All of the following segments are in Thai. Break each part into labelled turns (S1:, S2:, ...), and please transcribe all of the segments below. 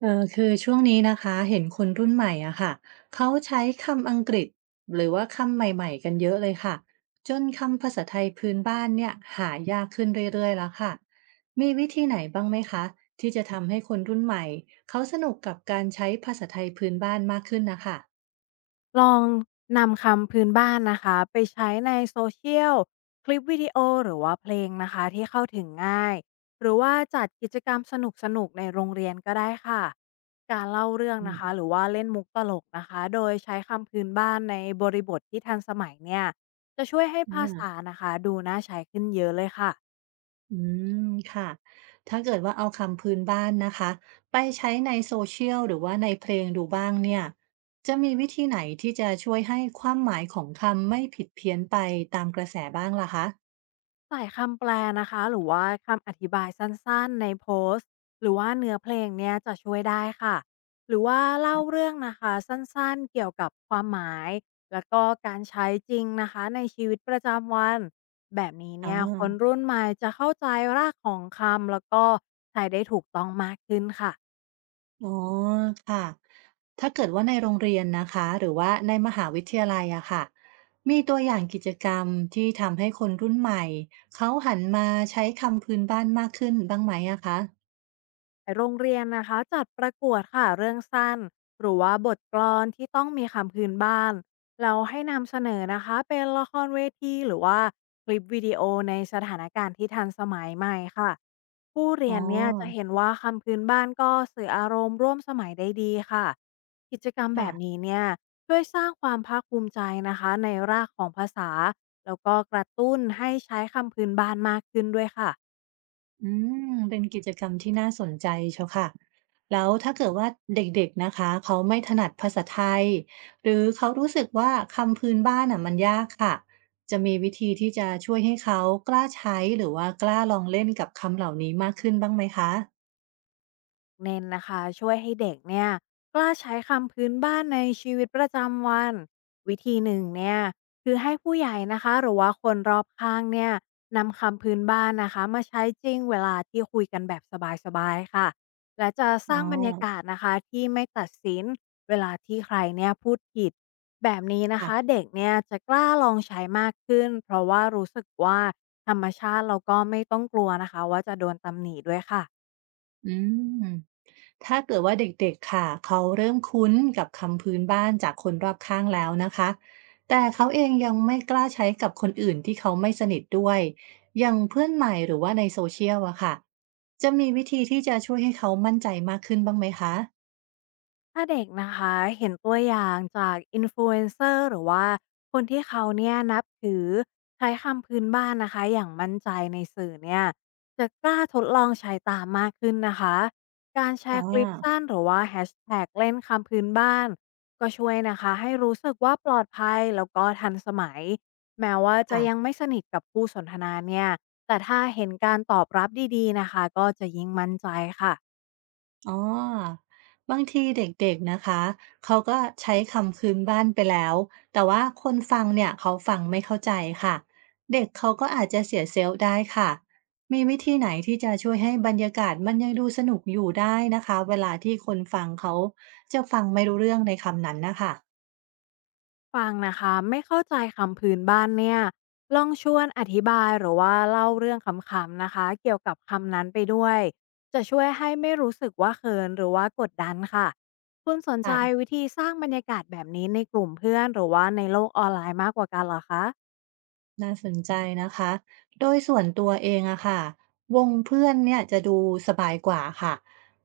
S1: เออคือช่วงนี้นะคะเห็นคนรุ่นใหม่อะค่ะเขาใช้คำอังกฤษหรือว่าคำใหม่ๆกันเยอะเลยค่ะจนคำภาษาไทยพื้นบ้านเนี่ยหายากขึ้นเรื่อยๆแล้วค่ะมีวิธีไหนบ้างไหมคะที่จะทำให้คนรุ่นใหม่เขาสนุกกับการใช้ภาษาไทยพื้นบ้านมากขึ้นนะค่ะ
S2: ลองนำคำพื้นบ้านนะคะไปใช้ในโซเชียลคลิปวิดีโอหรือว่าเพลงนะคะที่เข้าถึงง่ายหรือว่าจัดกิจกรรมสนุกๆในโรงเรียนก็ได้ค่ะการเล่าเรื่อง
S1: อื
S2: นะคะหรื
S1: ม
S2: อว่าเล่นมุกตลกนะคะโดยใช้คำพื้นบ้านในบริบทที่ทันสมัยเนี่ยจะช่วยให้
S1: อ
S2: ภา
S1: า
S2: ษานะคะดูน่าใช้ขึ้นเยอะเลยค่ะ
S1: อืมค่ะถ้าเกิดว่าเอาคำพื้นบ้านนะคะไปใช้ในโซเชียลหรือว่าในเพลงดูบ้างเนี่ยจะมีวิธีไหนที่จะช่วยให้ความหมายของคำไม่ผิดเพี้ยนไปตามกระแสบ้างล่ะคะ
S2: สายคำแปลนะคะหรือว่าคำอธิบายสั้นๆในโพสต์หรือว่าเนื้อเพลงเนี่ยจะช่วยได้ค่ะหรือว่าเล่าเรื่องนะคะสั้นๆเกี่ยวกับความหมายแล้วก็การใช้จริงนะคะในชีวิตประจำวันแบบนี้
S1: อา
S2: เนี่ยคนรุ่นใหม่จะเข้าใจรากของคำแล้วก็ใช้ได้ถูกต้องมากขึ้นค่ะ
S1: อ๋อค่ะถ้าเกิดว่าในโรงเรียนนะคะหรือว่าในมหาวิทยาลัยอะค่ะมีตัวอย่างกิจกรรมที่ทำให้คนรุ่นใหม่เขาหันมาใช้คำพื้นบ้านมากขึ้นบ้างไหมอะคะ
S2: โรงเรียนนะคะจัดประกวดค่ะเรื่องสั้นหรือว่าบทกลอนที่ต้องมีคำพื้นบ้านเราให้นำเสนอนะคะเป็นละครเวทีหรือว่าคลิปวิดีโอในสถานการณ์ที่ทันสมัยใหม่ค่ะผู้
S1: อ๋อ
S2: เรียนเนี่ยจะเห็นว่าคำพื้นบ้านก็สื่ออารมณ์ร่วมสมัยได้ดีค่ะกิจกรรมแบ
S1: ค่ะ
S2: บนี้เนี่ยช่วยสร้างความภาคภูมิใจนะคะในรากของภาษาแล้วก็กระตุ้นให้ใช้คำพื้นบ้านมากขึ้นด้วยค่ะ
S1: อืม เป็นกิจกรรมที่น่าสนใจเชียวค่ะ แล้วถ้าเกิดว่าเด็กๆนะคะเขาไม่ถนัดภาษาไทยหรือเขารู้สึกว่าคำพื้นบ้านอ่ะมันยากค่ะ จะมีวิธีที่จะช่วยให้เขากล้าใช้หรือว่ากล้าลองเล่นกับคำเหล่านี้มากขึ้นบ้างไหมคะ
S2: เน้นนะคะช่วยให้เด็กเนี่ยกล้าใช้คำพื้นบ้านในชีวิตประจำวันวิธีหนึ่งเนี่ยคือให้ผู้ใหญ่นะคะหรือว่าคนรอบข้างเนี่ยนำคำพื้นบ้านนะคะมาใช้จริงเวลาที่คุยกันแบบสบายๆค่ะและจะส
S1: อ๋อ
S2: ร้างบรรยากาศนะคะที่ไม่ตัดสินเวลาที่ใครเนี่ยพูดผิดแบบนี้นะคะ
S1: ค่ะ
S2: เด็กเนี่ยจะกล้าลองใช้มากขึ้นเพราะว่ารู้สึกว่าธรรมชาติเราก็ไม่ต้องกลัวนะคะว่าจะโดนตำหนิด้วยค่ะ
S1: อืม ถ้าเกิดว่าเด็กๆ ค่ะเขาเริ่มคุ้นกับคำพื้นบ้านจากคนรอบข้างแล้วนะคะแต่เขาเองยังไม่กล้าใช้กับคนอื่นที่เขาไม่สนิทด้วยอย่างเพื่อนใหม่หรือว่าในโซเชียลอะค่ะจะมีวิธีที่จะช่วยให้เขามั่นใจมากขึ้นบ้างไหมคะ
S2: ถ้าเด็กนะคะเห็นตัวอย่างจากอินฟลูเอนเซอร์หรือว่าคนที่เขาเนี่ยนับถือใช้คำพื้นบ้านนะคะอย่างมั่นใจในสื่อเนี่ยจะกล้าทดลองใช้ตามมากขึ้นนะคะการแช
S1: อ่า
S2: ร์คลิปสั้นหรือว่าแฮชแท็กเล่นคำพื้นบ้านก็ช่วยนะคะให้รู้สึกว่าปลอดภัยแล้วก็ทันสมัยแม้ว่าจะยัง
S1: ค่ะ
S2: ไม่สนิทกับผู้สนทนาเนี่ยแต่ถ้าเห็นการตอบรับดีๆนะคะก็จะยิ่งมั่นใจค่ะ
S1: อ๋อบางทีเด็กๆนะคะ เขาก็ใช้คำพื้นบ้านไปแล้ว แต่ว่าคนฟังเนี่ยเขาฟังไม่เข้าใจค่ะ เด็กเขาก็อาจจะเสียเซลล์ได้ค่ะ มีวิธีไหนที่จะช่วยให้บรรยากาศมันยังดูสนุกอยู่ได้นะคะเวลาที่คนฟังเขาจะฟังไม่รู้เรื่องในคำนั้นนะคะ
S2: ฟังนะคะไม่เข้าใจคำพื้นบ้านเนี่ยลองชวนอธิบายหรือว่าเล่าเรื่องขำๆนะคะเกี่ยวกับคำนั้นไปด้วยจะช่วยให้ไม่รู้สึกว่าเขินหรือว่ากดดันค่ะคุณสนใจ
S1: ค่ะ
S2: วิธีสร้างบรรยากาศแบบนี้ในกลุ่มเพื่อนหรือว่าในโลกออนไลน์มากกว่ากันเหรอคะ
S1: น่าสนใจนะคะ โดยส่วนตัวเองอะค่ะ วงเพื่อนเนี่ยจะดูสบายกว่าค่ะ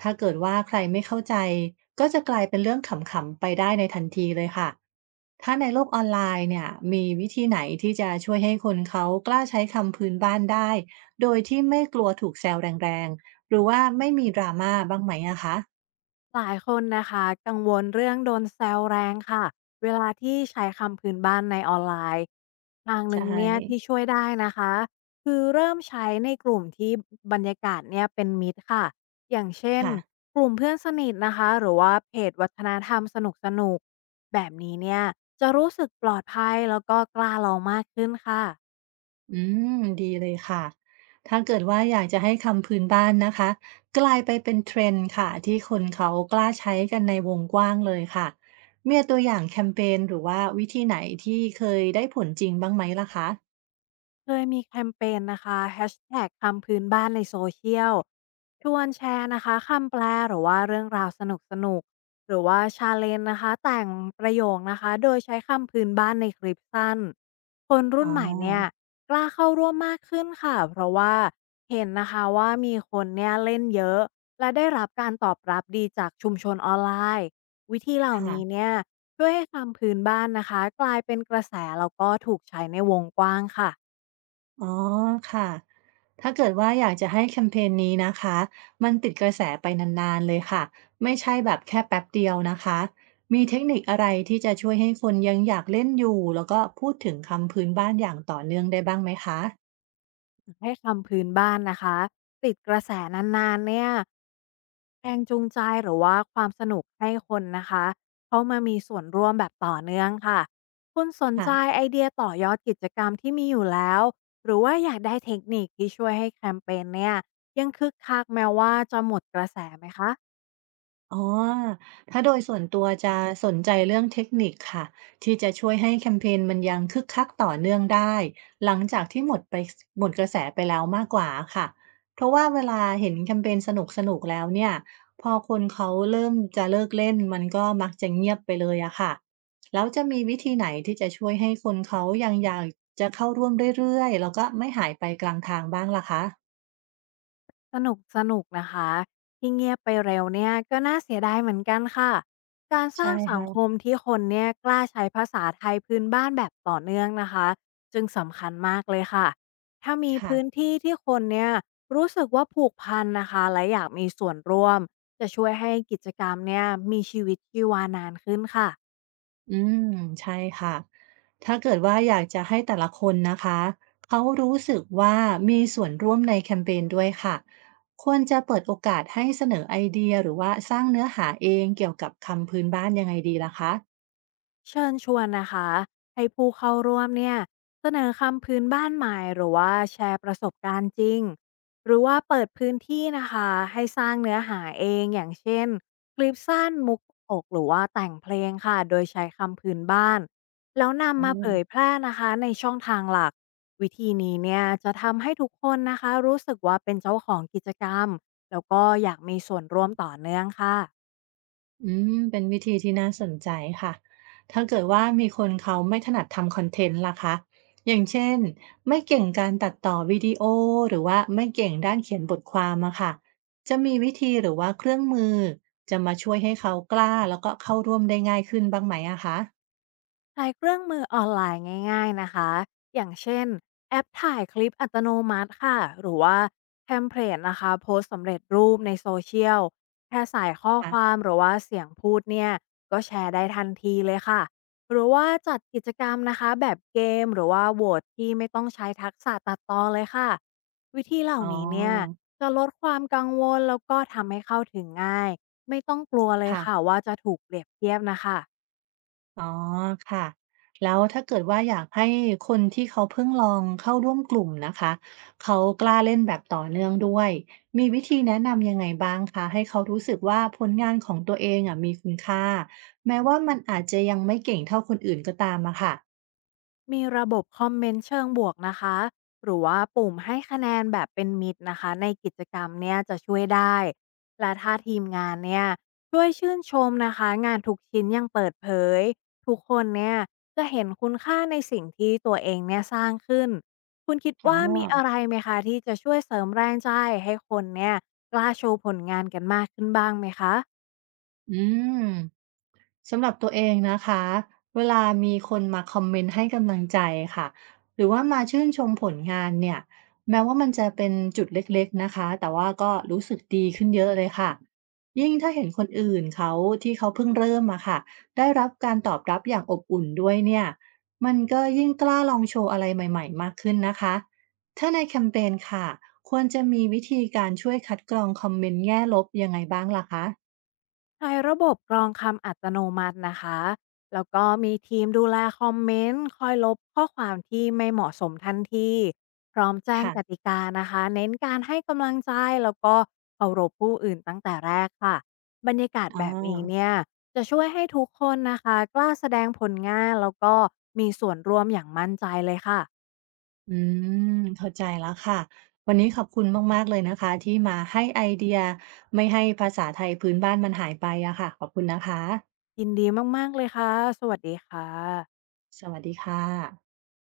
S1: ถ้าเกิดว่าใครไม่เข้าใจ ก็จะกลายเป็นเรื่องขำๆไปได้ในทันทีเลยค่ะ ถ้าในโลกออนไลน์เนี่ยมีวิธีไหนที่จะช่วยให้คนเขากล้าใช้คำพื้นบ้านได้ โดยที่ไม่กลัวถูกแซวแรงๆ หรือว่าไม่มีดราม่าบ้างไหมอะคะ
S2: หลายคนนะคะกังวลเรื่องโดนแซวแรงค่ะเวลาที่ใช้คำพื้นบ้านในออนไลน์ทางห
S1: ใช่
S2: นึ่งเนี่ยที่ช่วยได้นะคะคือเริ่มใช้ในกลุ่มที่บรรยากาศเนี่ยเป็นมิตรค่ะอย่างเช่น
S1: ค่ะ
S2: กลุ่มเพื่อนสนิทนะคะหรือว่าเพจวัฒนธรรมสนุกสนุกแบบนี้เนี่ยจะรู้สึกปลอดภัยแล้วก็กล้าลองมากขึ้นค่ะ
S1: อืมดีเลยค่ะถ้าเกิดว่าอยากจะให้คำพื้นบ้านนะคะกลายไปเป็นเทรนด์ค่ะที่คนเขากล้าใช้กันในวงกว้างเลยค่ะมีตัวอย่างแคมเปญหรือว่าวิธีไหนที่เคยได้ผลจริงบ้างไหมล่ะคะ
S2: เคยมีแคมเปญนะคะ h a h t คำพื้นบ้านในโซเชียลชวนแชร์นะคะคำแปลหรือว่าเรื่องราวสนุกสนุกหรือว่าชาเลนนะคะแต่งประโยคนะคะโดยใช้คำพื้นบ้านในคลิปสั้นคน
S1: อ๋
S2: รุ่
S1: อ
S2: นใหม่เนี่ยกล้าเข้าร่วมมากขึ้นค่ะเพราะว่าเห็นนะคะว่ามีคนเนี่ยเล่นเยอะและได้รับการตอบรับดีจากชุมชนออนไลน์วิธีเหล่านี้
S1: ค่ะ
S2: เนี่ยช่วยให้คำพื้นบ้านนะคะกลายเป็นกระแสแล้วก็ถูกใช้ในวงกว้างค่ะ
S1: อ๋อค่ะ ถ้าเกิดว่าอยากจะให้แคมเปญนี้นะคะ มันติดกระแสไปนานๆเลยค่ะ ไม่ใช่แบบแค่แป๊บเดียวนะคะ มีเทคนิคอะไรที่จะช่วยให้คนยังอยากเล่นอยู่แล้วก็พูดถึงคำพื้นบ้านอย่างต่อเนื่องได้บ้างไหมคะ
S2: ให้คำพื้นบ้านนะคะติดกระแสนานๆเนี่ยแรงจูงใจหรือว่าความสนุกให้คนนะคะเขามามีส่วนร่วมแบบต่อเนื่องค่ะคุณสน
S1: ค่ะ
S2: ใจไอเดียต่อยอดกิจกรรมที่มีอยู่แล้วหรือว่าอยากได้เทคนิคที่ช่วยให้แคมเปญเนี่ยยังคึกคักแม้ว่าจะหมดกระแสไหมคะ
S1: อ๋อถ้าโดยส่วนตัวจะสนใจเรื่องเทคนิคค่ะที่จะช่วยให้แคมเปญมันยังคึกคักต่อเนื่องได้หลังจากที่หมดไปหมดกระแสไปแล้วมากกว่าค่ะเพราะว่าเวลาเห็นแคมเปญสนุกๆแล้วเนี่ยพอคนเขาเริ่มจะเลิกเล่นมันก็มักจะเงียบไปเลยอะค่ะแล้วจะมีวิธีไหนที่จะช่วยให้คนเขายังอยากจะเข้าร่วมเรื่อยๆแล้วก็ไม่หายไปกลางทางบ้างล่ะคะ
S2: สนุกสนุกนะคะที่เงียบไปเร็วเนี่ยก็น่าเสียดายเหมือนกันค่ะการส
S1: ใช่
S2: ร้างสังค
S1: ค่ะ
S2: มที่คนเนี่ยกล้าใช้ภาษาไทยพื้นบ้านแบบต่อเนื่องนะคะจึงสำคัญมากเลยค่ะถ้ามีพื้น
S1: ค่ะ
S2: ที่ที่คนเนี่ยรู้สึกว่าผูกพันนะคะและอยากมีส่วนร่วมจะช่วยให้กิจกรรมเนี่ยมีชีวิตชีวานานขึ้นค่ะ
S1: อืมใช่ค่ะถ้าเกิดว่าอยากจะให้แต่ละคนนะคะเขารู้สึกว่ามีส่วนร่วมในแคมเปญด้วยค่ะควรจะเปิดโอกาสให้เสนอไอเดียหรือว่าสร้างเนื้อหาเองเกี่ยวกับคำพื้นบ้านยังไงดีล่ะคะ
S2: เชิญชวนนะคะให้ผู้เข้าร่วมเนี่ยเสนอคำพื้นบ้านใหม่หรือว่าแชร์ประสบการณ์จริงหรือว่าเปิดพื้นที่นะคะให้สร้างเนื้อหาเองอย่างเช่นคลิปสั้นมุกอกหรือว่าแต่งเพลงค่ะโดยใช้คำพื้นบ้านแล้ว
S1: อื
S2: นำมาเผ
S1: ม
S2: ยแพร่นะคะในช่องทางหลักวิธีนี้เนี่ยจะทำให้ทุกคนนะคะรู้สึกว่าเป็นเจ้าของกิจกรรมแล้วก็อยากมีส่วนร่วมต่อเนื่องค่ะ
S1: อืมเป็นวิธีที่น่าสนใจค่ะ ถ้าเกิดว่ามีคนเขาไม่ถนัดทำคอนเทนต์ล่ะคะ อย่างเช่นไม่เก่งการตัดต่อวิดีโอหรือว่าไม่เก่งด้านเขียนบทความอะค่ะจะมีวิธีหรือว่าเครื่องมือจะมาช่วยให้เขากล้าแล้วก็เข้าร่วมได้ง่ายขึ้นบ้างไหมอะคะ
S2: ใช้เครื่องมือออนไลน์ง่ายๆนะคะ อย่างเช่นแอปถ่ายคลิปอัตโนมัติค่ะหรือว่าเทมเพลตนะคะโพสต์สำเร็จรูปในโซเชียล แค่ใส่ข้อ
S1: ค่ะ
S2: ความหรือว่าเสียงพูดเนี่ยก็แชร์ได้ทันทีเลยค่ะหรือว่าจัดกิจกรรมนะคะแบบเกมหรือว่าโหวตที่ไม่ต้องใช้ทักษะตัดต่อเลยค่ะวิธีเหล่า
S1: อ๋อ
S2: นี้เนี่ยจะลดความกังวลแล้วก็ทำให้เข้าถึงง่ายไม่ต้องกลัวเลย
S1: ค่ะ
S2: ค่ะว่าจะถูกเปรียบเทียบนะคะ
S1: อ๋อค่ะแล้วถ้าเกิดว่าอยากให้คนที่เขาเพิ่งลองเข้าร่วมกลุ่มนะคะเขากล้าเล่นแบบต่อเนื่องด้วยมีวิธีแนะนำยังไงบ้างคะให้เขารู้สึกว่าผลงานของตัวเองอะมีคุณค่าแม้ว่ามันอาจจะยังไม่เก่งเท่าคนอื่นก็ตามอะค่ะ
S2: มีระบบคอมเมนต์เชิงบวกนะคะหรือว่าปุ่มให้คะแนนแบบเป็นมิตรนะคะในกิจกรรมเนี่ยจะช่วยได้และถ้าทีมงานเนี่ยช่วยชื่นชมนะคะงานทุกชิ้นอยังเปิดเผยทุกคนเนี่ยจะเห็นคุณค่าในสิ่งที่ตัวเองเนี่ยสร้างขึ้นคุณคิด
S1: อ๋อ
S2: ว่ามีอะไรไหมคะที่จะช่วยเสริมแรงใจให้คนเนี่ยกล้าโชว์ผลงานกันมากขึ้นบ้างไหมคะ
S1: อืม สำหรับตัวเองนะคะเวลามีคนมาคอมเมนต์ให้กำลังใจค่ะหรือว่ามาชื่นชมผลงานเนี่ยแม้ว่ามันจะเป็นจุดเล็กๆนะคะแต่ว่าก็รู้สึกดีขึ้นเยอะเลยค่ะยิ่งถ้าเห็นคนอื่นเขาที่เขาเพิ่งเริ่มอะค่ะได้รับการตอบรับอย่างอบอุ่นด้วยเนี่ยมันก็ยิ่งกล้าลองโชว์อะไรใหม่ๆมากขึ้นนะคะถ้าในแคมเปญค่ะควรจะมีวิธีการช่วยคัดกรองคอมเมนต์แง่ลบยังไงบ้างล่ะคะ
S2: ใช้ระบบกรองคำอัตโนมัตินะคะแล้วก็มีทีมดูแลคอมเมนต์คอยลบข้อความที่ไม่เหมาะสมทันทีพร้อมแจ้ง
S1: ค่ะ
S2: กติกานะคะเน้นการให้กำลังใจแล้วก็เคารพผู้อื่นตั้งแต่แรกค่ะบรรยากาศ
S1: อ๋อ
S2: แบบนี้เนี่ยจะช่วยให้ทุกคนนะคะกล้าแสดงผลงานแล้วก็มีส่วนร่วมอย่างมั่นใจเลยค่ะ
S1: อืมเข้าใจแล้วค่ะวันนี้ขอบคุณมากๆเลยนะคะที่มาให้ไอเดียไม่ให้ภาษาไทยพื้นบ้านมันหายไปอะค่ะขอบคุณนะคะ
S2: ยินดีมากๆเลยค่ะสวัสดีค่ะ
S1: สวัสดีค่ะ